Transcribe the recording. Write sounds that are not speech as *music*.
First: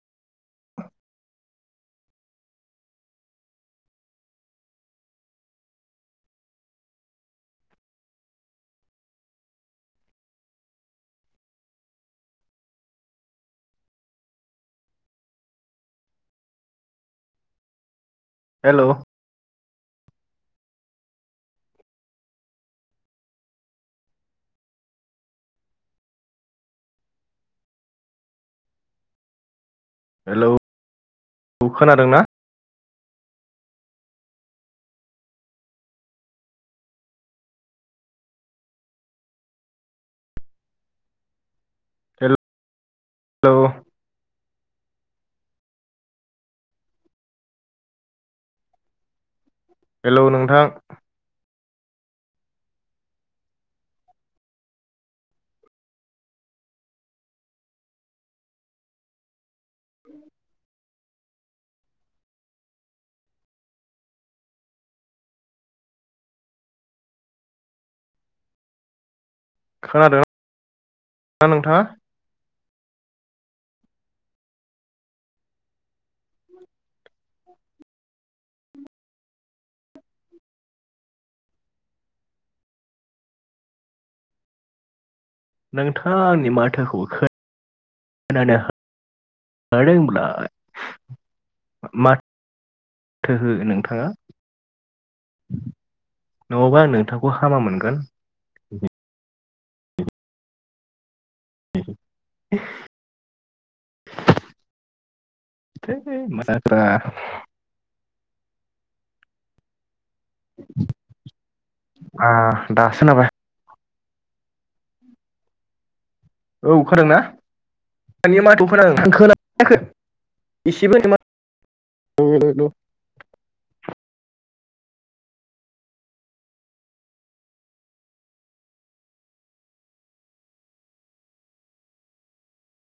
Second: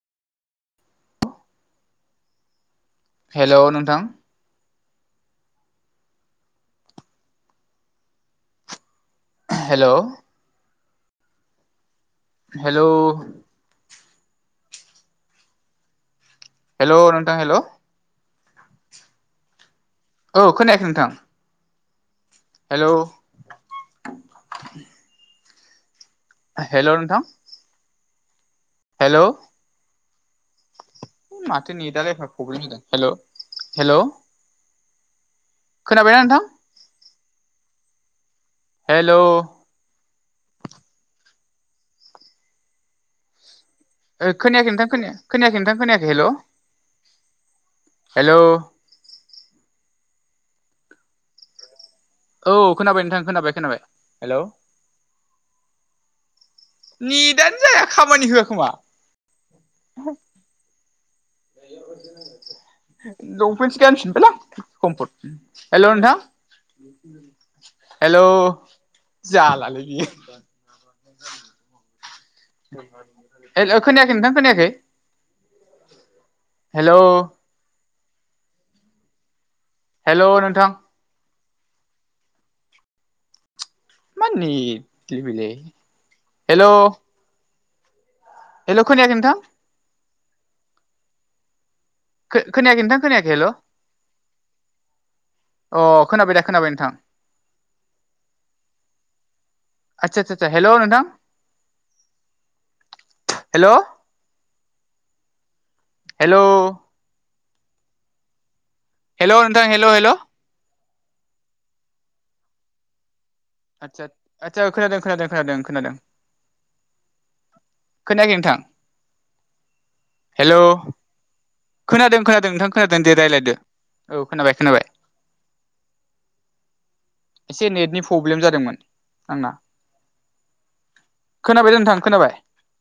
Hello नोंथां। Hello hello hello नोंथां hello hello औ खोनायाखै नोंथां। हेलौ ओ हेलौ नोंथां। हेलौ हेलौ माथो नेदआ लाय खोनादोंना एफा फ्रब्लेम जादों। हेल' हेलौ खोनाबायना नोंथां? हेल' हेलौ खोनायाखै नोंथां खो खोनायाखै नोंथां खोनायाखै हेल' हेल' हेलौ नोंथां। औ खोनाबाय नोंथां खोनाबाय खोनाबाय हेलौ नितानो जाया खामानि होयाखोमा? *inaudible* लंफेन्टसो गानफिनबायलां हेल' नोंथां। हेल' जालालै बियो दा नोंथाङा हेल खोनायाखै नोंथां खोनायाखै हेल' हेल' नोंथां मा नेतलै बिलाय नोंथाङा आंनि हेल' माथोखौ खोनादों हेलौ खोनायाखै नोंथां। माहाय दं होनबालाय? खोनायाखै नोंथां खोनायाखै हेल' थोहो अ नोंथाङा? खोनाबाय दा खोनाबाय नङाबा आं नोंथां नोंथांखौ हामा मोनगोन। आतसा आतसा हेल' नोंथां हेल' ओमफ्राय हेल' मा जादोंरा हेल' नोंथां हेल' हेल' आ दासो खोनाबाय आदसा आचसा खोनादों खोनादों खोनादों खोनादों औ खानादों ना? खोनायाखै दानि नोंथां माथोखौ खोनायाखै आं खोनायाखै हेल' एसेबो नामा? खोनादों खोनादों नोंथां खोनादों दे रायज्लायदो औ खोनाबाय खोनाबाय। एसे नेटनि प्रब्लेम जादोंमोन आंना खोनाबाय दा नोंथां खोनाबाय।